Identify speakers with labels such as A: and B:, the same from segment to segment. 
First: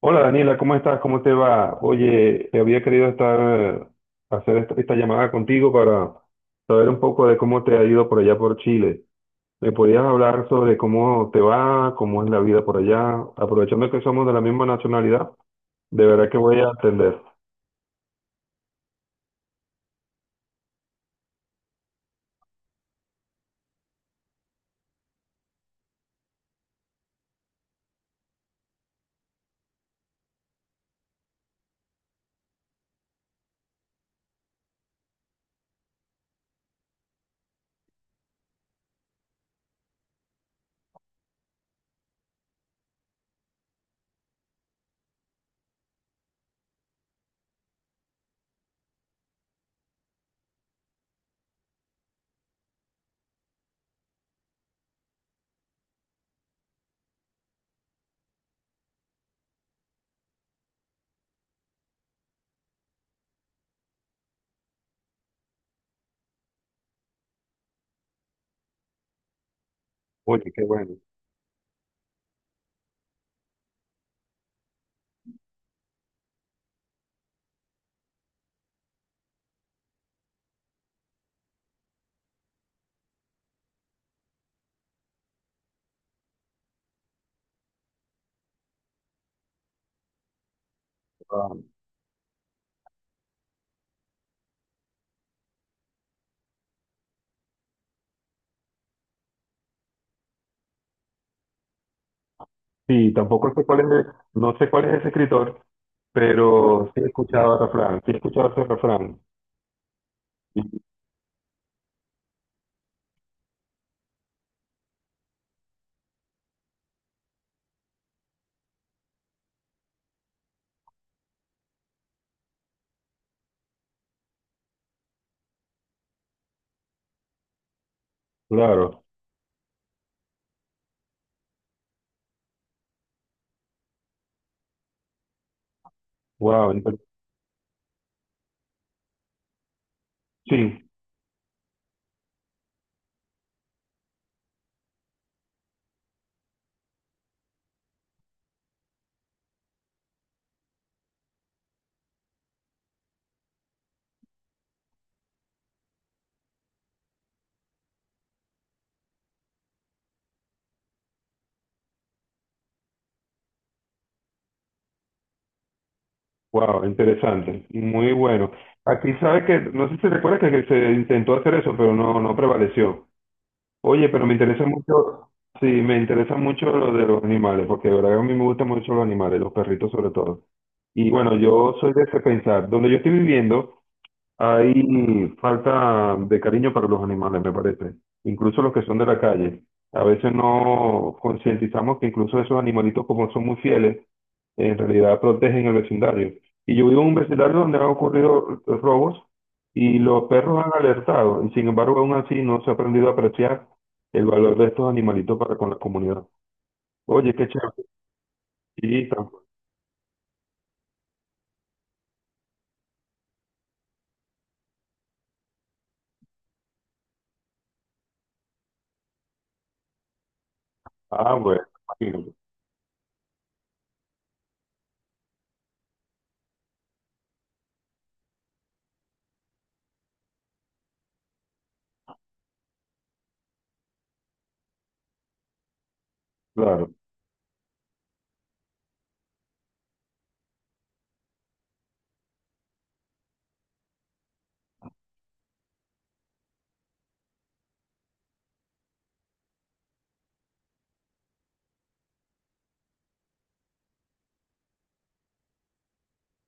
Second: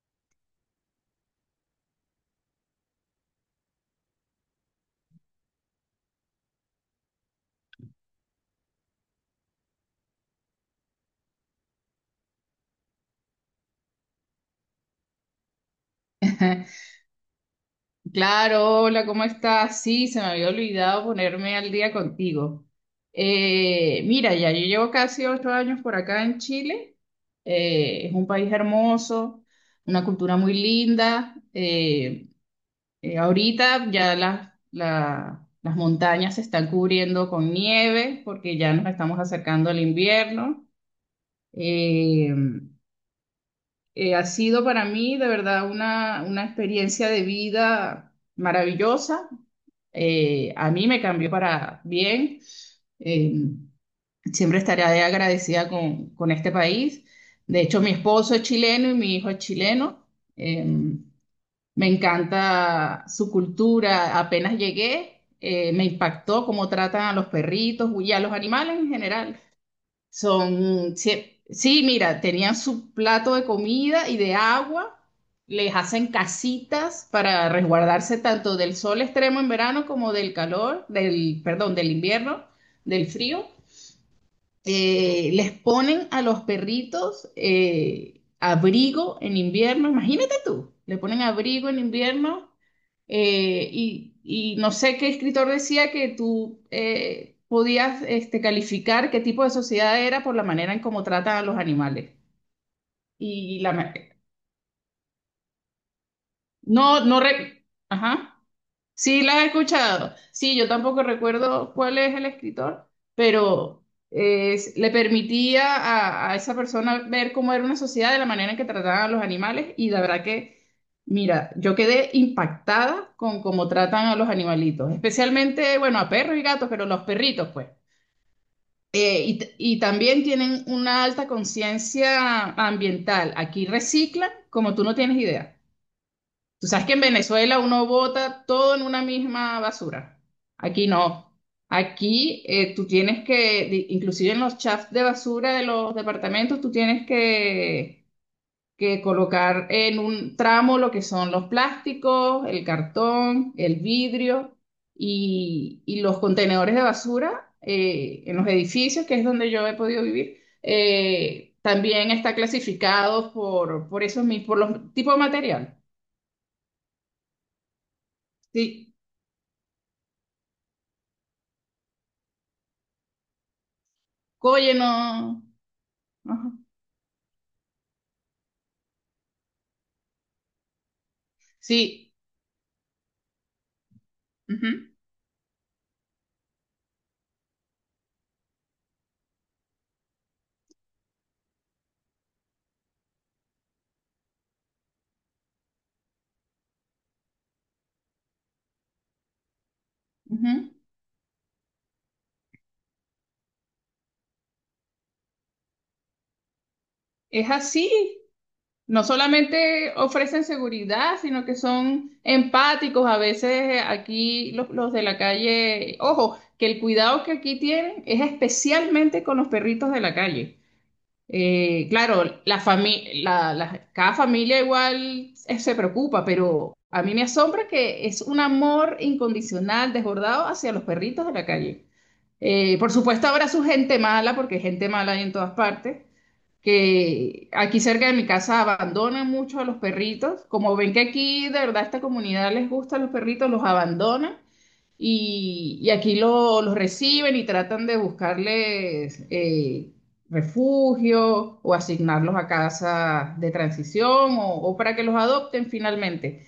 A: Hola Daniela, ¿cómo estás? ¿Cómo te va? Oye, te había querido hacer esta llamada contigo para saber un poco de cómo te ha ido por allá por Chile. ¿Me podías hablar sobre cómo te va, cómo es la vida por allá? Aprovechando que somos de la misma nacionalidad, de verdad que voy a atender.
B: Claro, hola, ¿cómo estás? Sí, se me había olvidado ponerme al día contigo. Mira, ya yo llevo casi 8 años por acá en Chile. Es un país hermoso, una cultura muy linda. Ahorita ya las montañas se están cubriendo con nieve porque ya nos estamos acercando al invierno. Eh, Ha sido para mí de verdad una experiencia de vida maravillosa. A mí me cambió para bien. Eh, Siempre estaré agradecida con este país. De hecho, mi esposo es chileno y mi hijo es chileno. Eh, Me encanta su cultura. Apenas llegué, me impactó cómo tratan a los perritos y a los animales en general.
A: Oye, qué bueno.
B: Son, sí, sí, mira, tenían su plato de comida y de agua, les hacen casitas para resguardarse tanto del sol extremo en verano como del calor, del, perdón, del invierno, del frío. Les ponen a los perritos abrigo en invierno, imagínate tú, le ponen
A: Ah,
B: abrigo en invierno. Y, y no sé qué escritor decía que tú podías este, calificar qué tipo de sociedad era por la manera en cómo tratan a los animales.
A: sí, tampoco
B: Y
A: sé
B: la...
A: cuál
B: ma-.
A: es, no sé cuál es ese escritor, pero sí
B: No,
A: he
B: no...
A: escuchado el
B: re-.
A: refrán, sí he
B: Ajá.
A: escuchado ese refrán.
B: Sí, las he escuchado. Sí, yo tampoco recuerdo cuál es el escritor, pero le permitía a esa persona ver cómo era una sociedad de la manera en que trataban a los animales y la verdad que, mira, yo quedé impactada con cómo tratan a los animalitos, especialmente, bueno, a perros y gatos, pero los perritos, pues.
A: Claro,
B: Y, y también tienen una alta conciencia ambiental. Aquí reciclan como tú no tienes idea. Tú
A: wow,
B: sabes que en Venezuela uno bota todo en una misma basura. Aquí
A: sí,
B: no. Aquí tú tienes que, di- inclusive en los chafs de basura de los departamentos, tú tienes que colocar en un tramo lo que son los plásticos, el cartón, el vidrio y los contenedores de basura en los edificios, que es donde yo he podido vivir. También está clasificado por esos mis- por los tipos de material.
A: wow, interesante, muy bueno.
B: Sí.
A: Aquí sabe que, no sé si recuerda que se intentó hacer eso, pero no, no prevaleció. Oye, pero me interesa
B: Oye,
A: mucho,
B: no.
A: sí, me interesa
B: Ajá.
A: mucho lo de los animales, porque de verdad a mí me gustan mucho los animales, los perritos sobre todo. Y bueno, yo soy de
B: Sí.
A: ese pensar, donde yo estoy viviendo
B: Ujú,
A: hay falta de cariño para los animales, me parece, incluso los que son de la calle. A veces no concientizamos que incluso esos animalitos, como son muy fieles, en realidad protegen el vecindario. Y yo vivo en un vecindario donde han ocurrido robos y los perros han
B: ujú.
A: alertado, y sin embargo aún así no se ha aprendido a apreciar el valor de estos animalitos para con la comunidad. Oye, qué
B: Es
A: chévere.
B: así. No
A: Sí,
B: solamente ofrecen seguridad, sino que son empáticos. A veces aquí los de la calle, ojo, que el cuidado que aquí tienen es especialmente con los perritos de la calle.
A: ah, bueno, imagínate,
B: Claro, la fami- la- la- cada familia igual se preocupa, pero a mí me asombra que es un amor incondicional, desbordado hacia los perritos de la calle. Por supuesto, habrá su gente mala, porque gente mala hay en todas partes,
A: claro.
B: que aquí cerca de mi casa abandonan mucho a los perritos. Como ven que aquí de verdad a esta comunidad les gusta a los perritos, los abandonan y aquí lo- los reciben y tratan de buscarles refugio o asignarlos a casas de transición o para que los adopten finalmente.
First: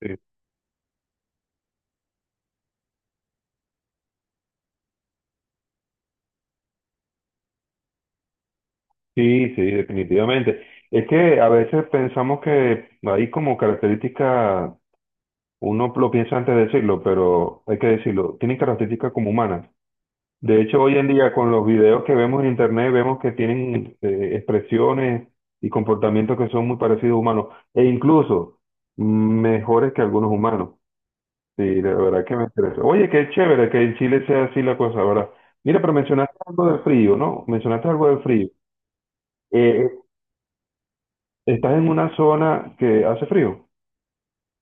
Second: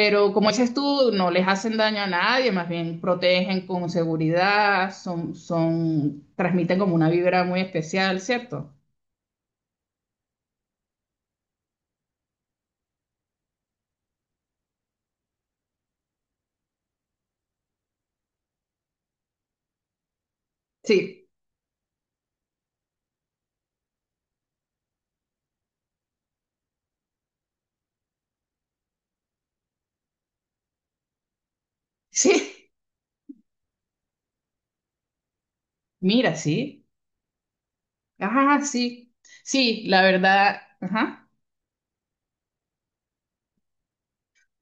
A: Sí,
B: como dices tú, no les hacen daño a nadie, más bien protegen con seguridad, son, son, transmiten como una vibra muy especial, ¿cierto?
A: sí, sí, definitivamente. Es que a veces pensamos que hay como características, uno lo piensa antes de decirlo, pero hay que decirlo, tienen características como humanas. De hecho, hoy en
B: Sí,
A: día con los videos que vemos en internet, vemos que tienen expresiones y comportamientos que son muy parecidos a humanos, e incluso mejores que algunos humanos. Sí, de verdad que me
B: sí,
A: interesa. Oye, qué chévere que en Chile sea así la cosa, ¿verdad? Mira, pero
B: mira,
A: mencionaste algo de
B: sí.
A: frío, ¿no? Mencionaste algo de frío.
B: Ajá, sí. Sí,
A: Eh,
B: la verdad, ajá.
A: ¿Estás en una zona que hace frío?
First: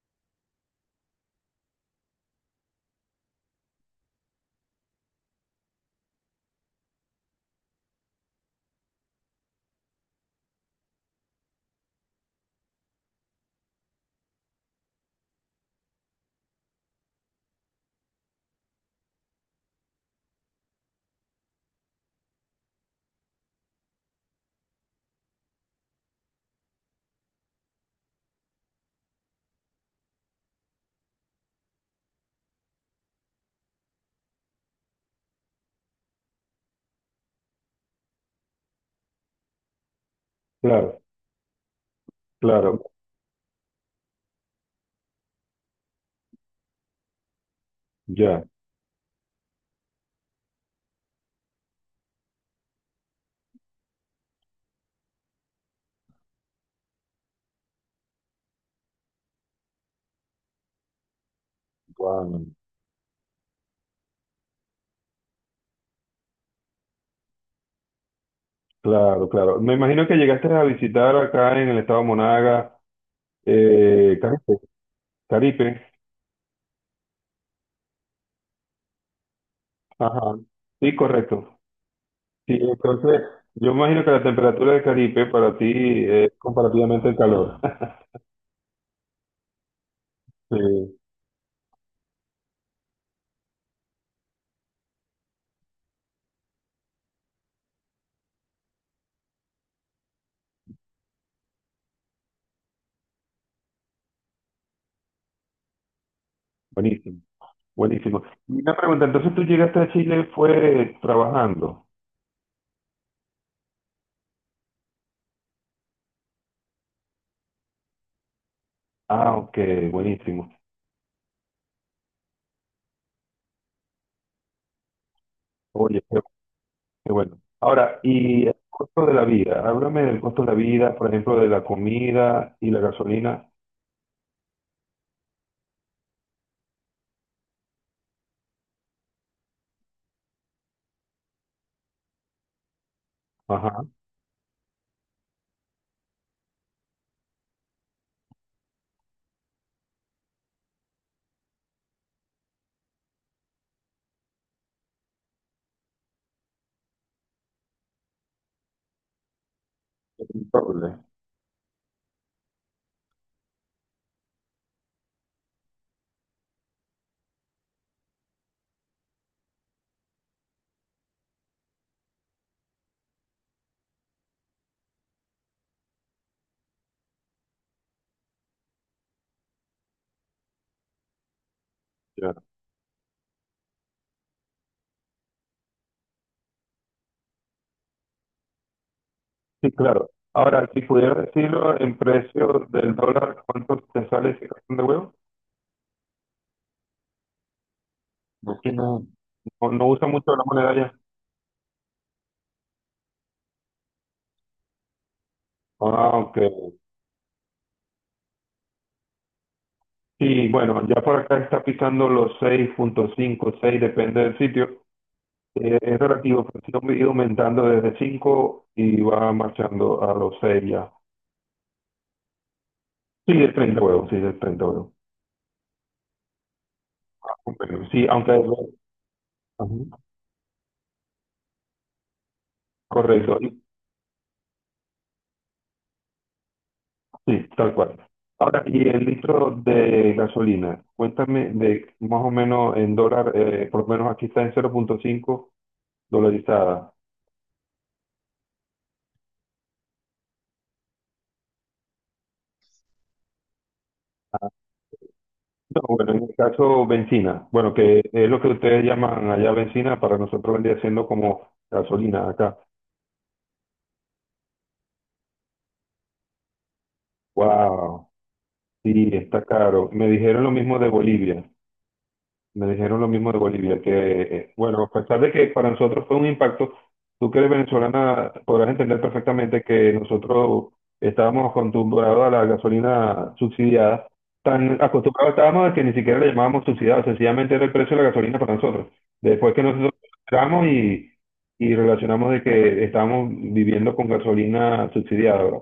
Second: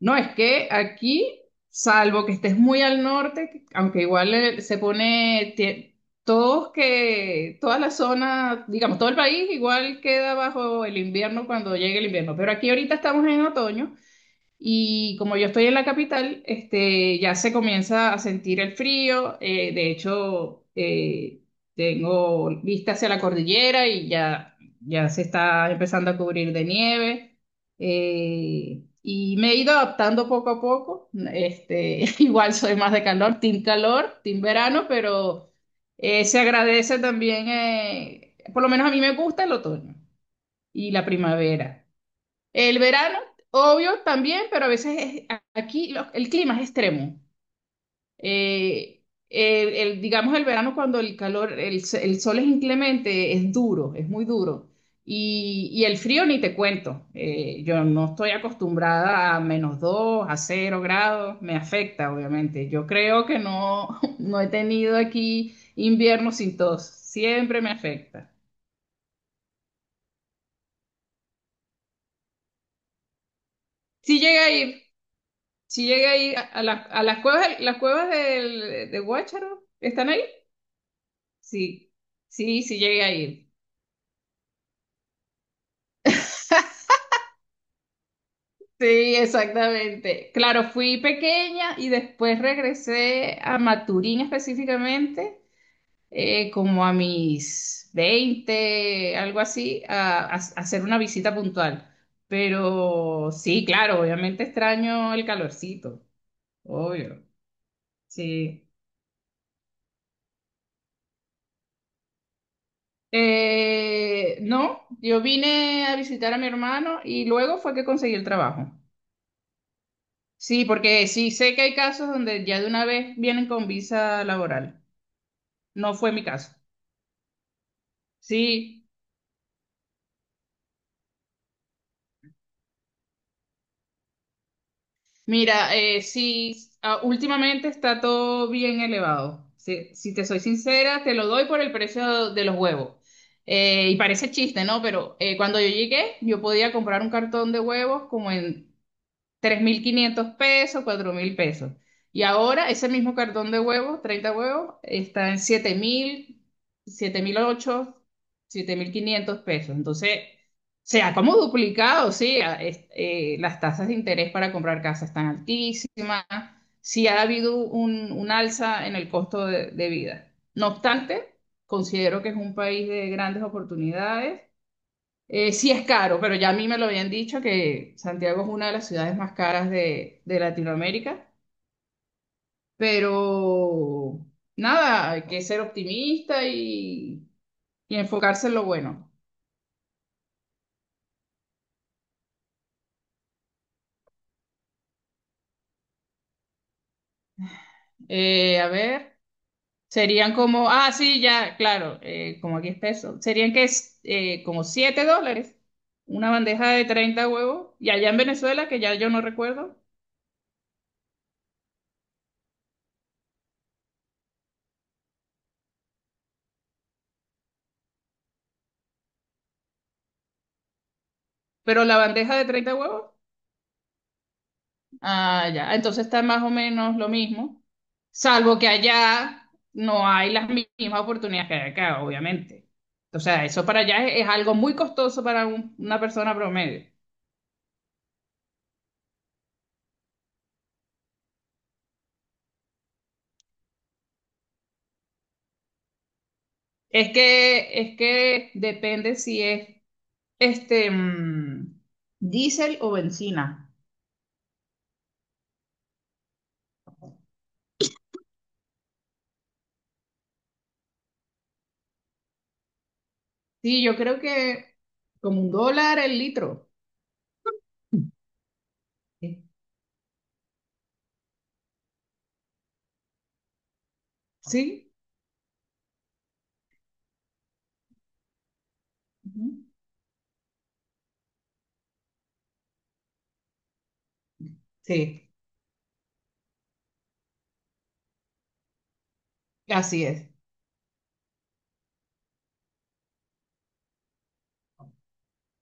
B: No, es que aquí, salvo que estés muy al norte, aunque igual se pone, tie- todos que, toda la zona, digamos, todo el país igual queda bajo el invierno cuando llegue el invierno, pero aquí ahorita estamos en otoño. Y como yo estoy en la capital, este, ya se comienza a sentir el frío. De hecho, tengo vista hacia la cordillera y ya, ya se está empezando a cubrir de nieve. Y me he ido adaptando poco a poco. Este, igual soy más de calor, team verano, pero se agradece también, por lo menos a mí me gusta el otoño y
A: Claro,
B: la primavera. El
A: claro,
B: verano, obvio, también, pero a veces es- aquí lo- el clima es extremo.
A: ya.
B: Eh, el- digamos el verano cuando el calor, el, s- el sol es inclemente, es duro, es muy duro. Y el frío ni te cuento. Yo no estoy acostumbrada a -2, a 0 grados, me afecta,
A: Guau,
B: obviamente. Yo creo que no, no he tenido aquí invierno sin tos, siempre me afecta.
A: claro, claro. Me imagino que llegaste a visitar acá en el estado Monaga,
B: Si llega a
A: Caripe,
B: ir, si
A: Caripe.
B: llega ahí a las cuevas del, de Guácharo, ¿están ahí?
A: Ajá. Sí, correcto.
B: Sí,
A: Sí,
B: sí, sí llegué a
A: entonces,
B: ir.
A: yo imagino que la temperatura de Caripe para ti es comparativamente el calor.
B: Sí, exactamente.
A: Sí,
B: Claro, fui pequeña y después regresé a Maturín específicamente, como a mis 20 algo así, a hacer una visita puntual. Pero sí, claro, obviamente extraño el calorcito,
A: buenísimo.
B: obvio.
A: Buenísimo.
B: Sí.
A: Una pregunta, entonces tú llegaste a Chile fue trabajando.
B: No, yo vine a visitar a mi hermano y luego fue que conseguí el trabajo.
A: Ah, ok, buenísimo.
B: Sí, porque sí sé que hay casos donde ya de una vez vienen con visa laboral. No
A: Oye,
B: fue
A: qué,
B: mi caso.
A: qué bueno. Ahora, y el
B: Sí,
A: costo de la vida, háblame del costo de la vida, por ejemplo, de la comida y la gasolina.
B: mira, sí, ah, últimamente está todo bien elevado. Si, si te soy sincera, te lo doy por el precio de los huevos.
A: Ajá,
B: Y parece chiste, ¿no? Pero cuando yo llegué, yo podía comprar un cartón de huevos como en 3.500 pesos, 4.000 pesos. Y ahora ese mismo cartón de huevos, 30 huevos, está en 7.000 7.008, 7.500 pesos. Entonces,
A: el doble.
B: se ha como duplicado, sí, a- es- las tasas de interés para comprar casa están altísimas, sí ha habido un alza en el costo de vida. No obstante, considero que es un país de grandes oportunidades. Sí es caro, pero ya a mí me lo habían dicho que Santiago es una de las ciudades más caras de Latinoamérica,
A: Ya.
B: pero nada, hay que ser optimista y enfocarse en lo bueno.
A: Sí, claro. Ahora, si pudiera decirlo en precio del dólar, ¿cuánto te sale ese cartón de huevo?
B: A
A: Porque no,
B: ver,
A: no, no usa
B: serían
A: mucho la
B: como,
A: moneda ya.
B: ah, sí, ya, claro, como aquí es peso, serían que es como 7 dólares
A: Ah,
B: una
A: ok.
B: bandeja de 30 huevos, y allá en Venezuela, que ya yo no recuerdo,
A: Sí, bueno, ya por acá está pisando los 6.5 seis, depende del sitio. Es relativo, pero sí ha ido aumentando desde 5 y va marchando a los 6 ya.
B: pero la bandeja de 30 huevos.
A: Sí, de 30 huevos, sí, de 30 huevos.
B: Ah, ya. Entonces está más o menos lo mismo,
A: Bueno, sí, aunque...
B: salvo que allá
A: Ajá,
B: no hay las mi- mismas oportunidades que hay acá, obviamente. O
A: correcto,
B: sea,
A: y-
B: eso para allá es algo muy costoso para un- una persona promedio.
A: sí, tal cual. Ahora, y el litro de gasolina, cuéntame de más o menos en dólar, por lo menos aquí está en 0.5 dolarizada.
B: Es que depende si es este diésel o bencina.
A: No, bueno, en el caso bencina, bueno, que es lo que ustedes llaman allá bencina, para nosotros vendría siendo como gasolina acá.
B: Sí, yo creo que como un dólar el litro.
A: Wow. Sí, está
B: Sí.
A: caro. Me dijeron lo mismo de Bolivia. Me dijeron lo mismo de Bolivia, que, bueno, a
B: Sí,
A: pesar de que para nosotros fue un impacto, tú que eres venezolana podrás entender perfectamente
B: ujú.
A: que nosotros estábamos acostumbrados a la gasolina subsidiada, tan acostumbrados
B: Sí,
A: estábamos a que ni siquiera le llamábamos subsidiada, sencillamente era el precio de la gasolina para nosotros. Después que nosotros
B: así es.
A: entramos y relacionamos de que estábamos viviendo con gasolina subsidiada,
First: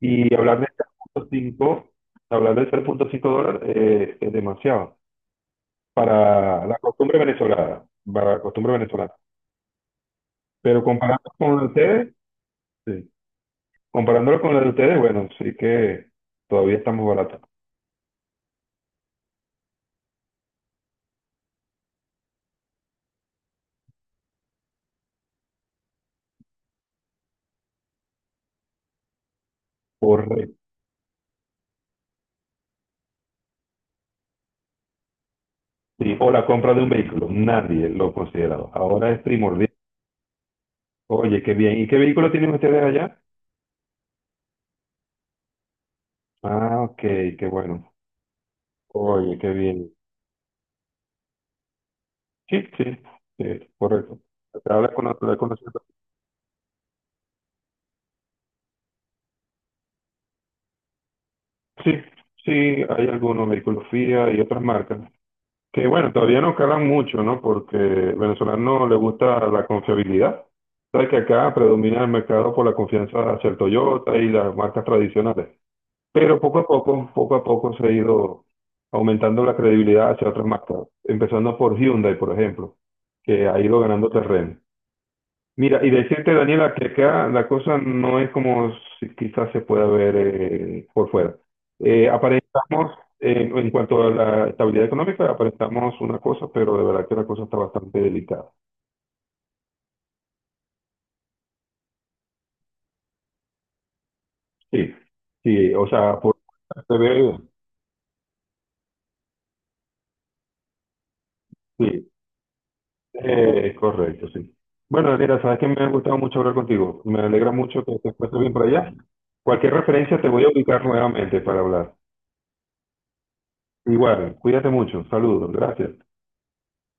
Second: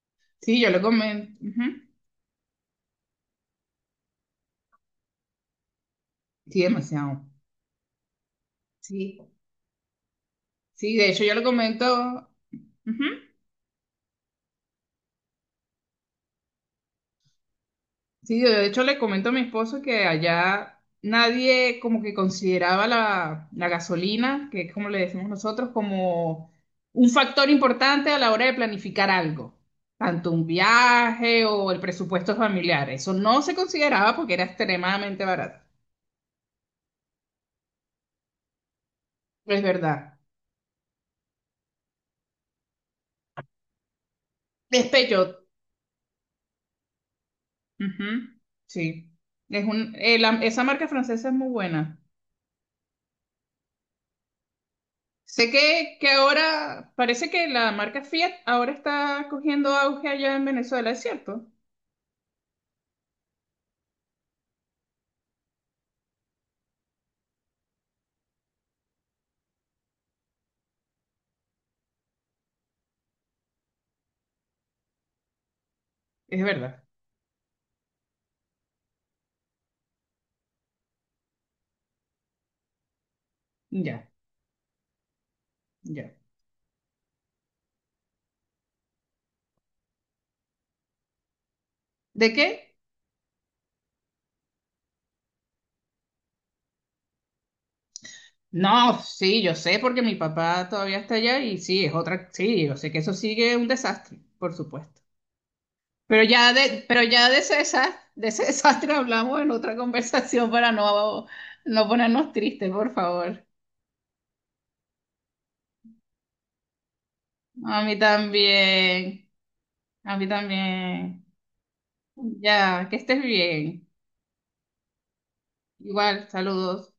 A: y hablar
B: Sí,
A: de
B: yo lo comento. Ujú.
A: 3.5, hablar de 3.5 dólares es demasiado
B: Sí,
A: para la costumbre
B: demasiado.
A: venezolana, para la costumbre venezolana.
B: Sí.
A: Pero
B: Sí, de hecho
A: comparando
B: yo le
A: con la de ustedes,
B: comento, ujú.
A: sí. Comparándolo con la de ustedes, bueno, sí que todavía estamos baratos.
B: Sí, de hecho le comento a mi esposo que allá nadie como que consideraba la, la gasolina, que es como le decimos nosotros, como un factor importante a la hora de planificar algo, tanto un
A: Correcto.
B: viaje o el presupuesto familiar. Eso no se consideraba porque era extremadamente barato.
A: Sí, o la compra de un vehículo, nadie lo considera. Ahora es
B: Es
A: primordial.
B: verdad.
A: Oye, qué bien. ¿Y qué vehículo tienen ustedes allá?
B: Despecho.
A: Ah, ok, qué bueno.
B: Ujú, Sí.
A: Oye, qué
B: Es
A: bien.
B: un, la- esa marca francesa es muy buena.
A: Sí, sí, sí, correcto. Habla con la, habla con
B: Sé
A: la.
B: que ahora parece que la marca Fiat ahora está cogiendo auge allá en Venezuela, ¿es cierto?
A: Sí, sí, hay algunos, Mericulofía y otras marcas, que bueno, todavía no calan mucho, ¿no? Porque al venezolano le gusta la confiabilidad. Sabes que acá predomina el mercado por la confianza hacia el Toyota y las marcas tradicionales. Pero
B: Es verdad.
A: poco a poco se ha ido aumentando la credibilidad hacia otras marcas, empezando por Hyundai, por ejemplo, que ha ido
B: Ya,
A: ganando terreno. Mira, y
B: ya.
A: decirte, Daniela, que acá la cosa no es como si quizás se pueda ver por fuera.
B: ¿De qué?
A: Aparentamos, en cuanto a la estabilidad económica, aparentamos una cosa, pero de verdad que la cosa está bastante delicada.
B: No, sí, yo sé porque mi papá todavía está allá y sí, es otra, sí, yo sé que eso sigue un desastre, por
A: Sí,
B: supuesto.
A: sí, o sea, por se
B: Pero ya
A: ve,
B: de ese desastre, de ese desastre hablamos en otra conversación para no, no
A: sí,
B: ponernos tristes, por favor.
A: es correcto, sí. Bueno, Daniela, sabes que me ha gustado mucho hablar contigo. Me alegra
B: A
A: mucho que
B: mí
A: te encuentres bien por allá.
B: también,
A: Cualquier
B: a
A: referencia
B: mí
A: te voy a ubicar
B: también.
A: nuevamente para hablar.
B: Ya, que estés bien.
A: Igual, cuídate mucho. Saludos, gracias.
B: Igual, saludos.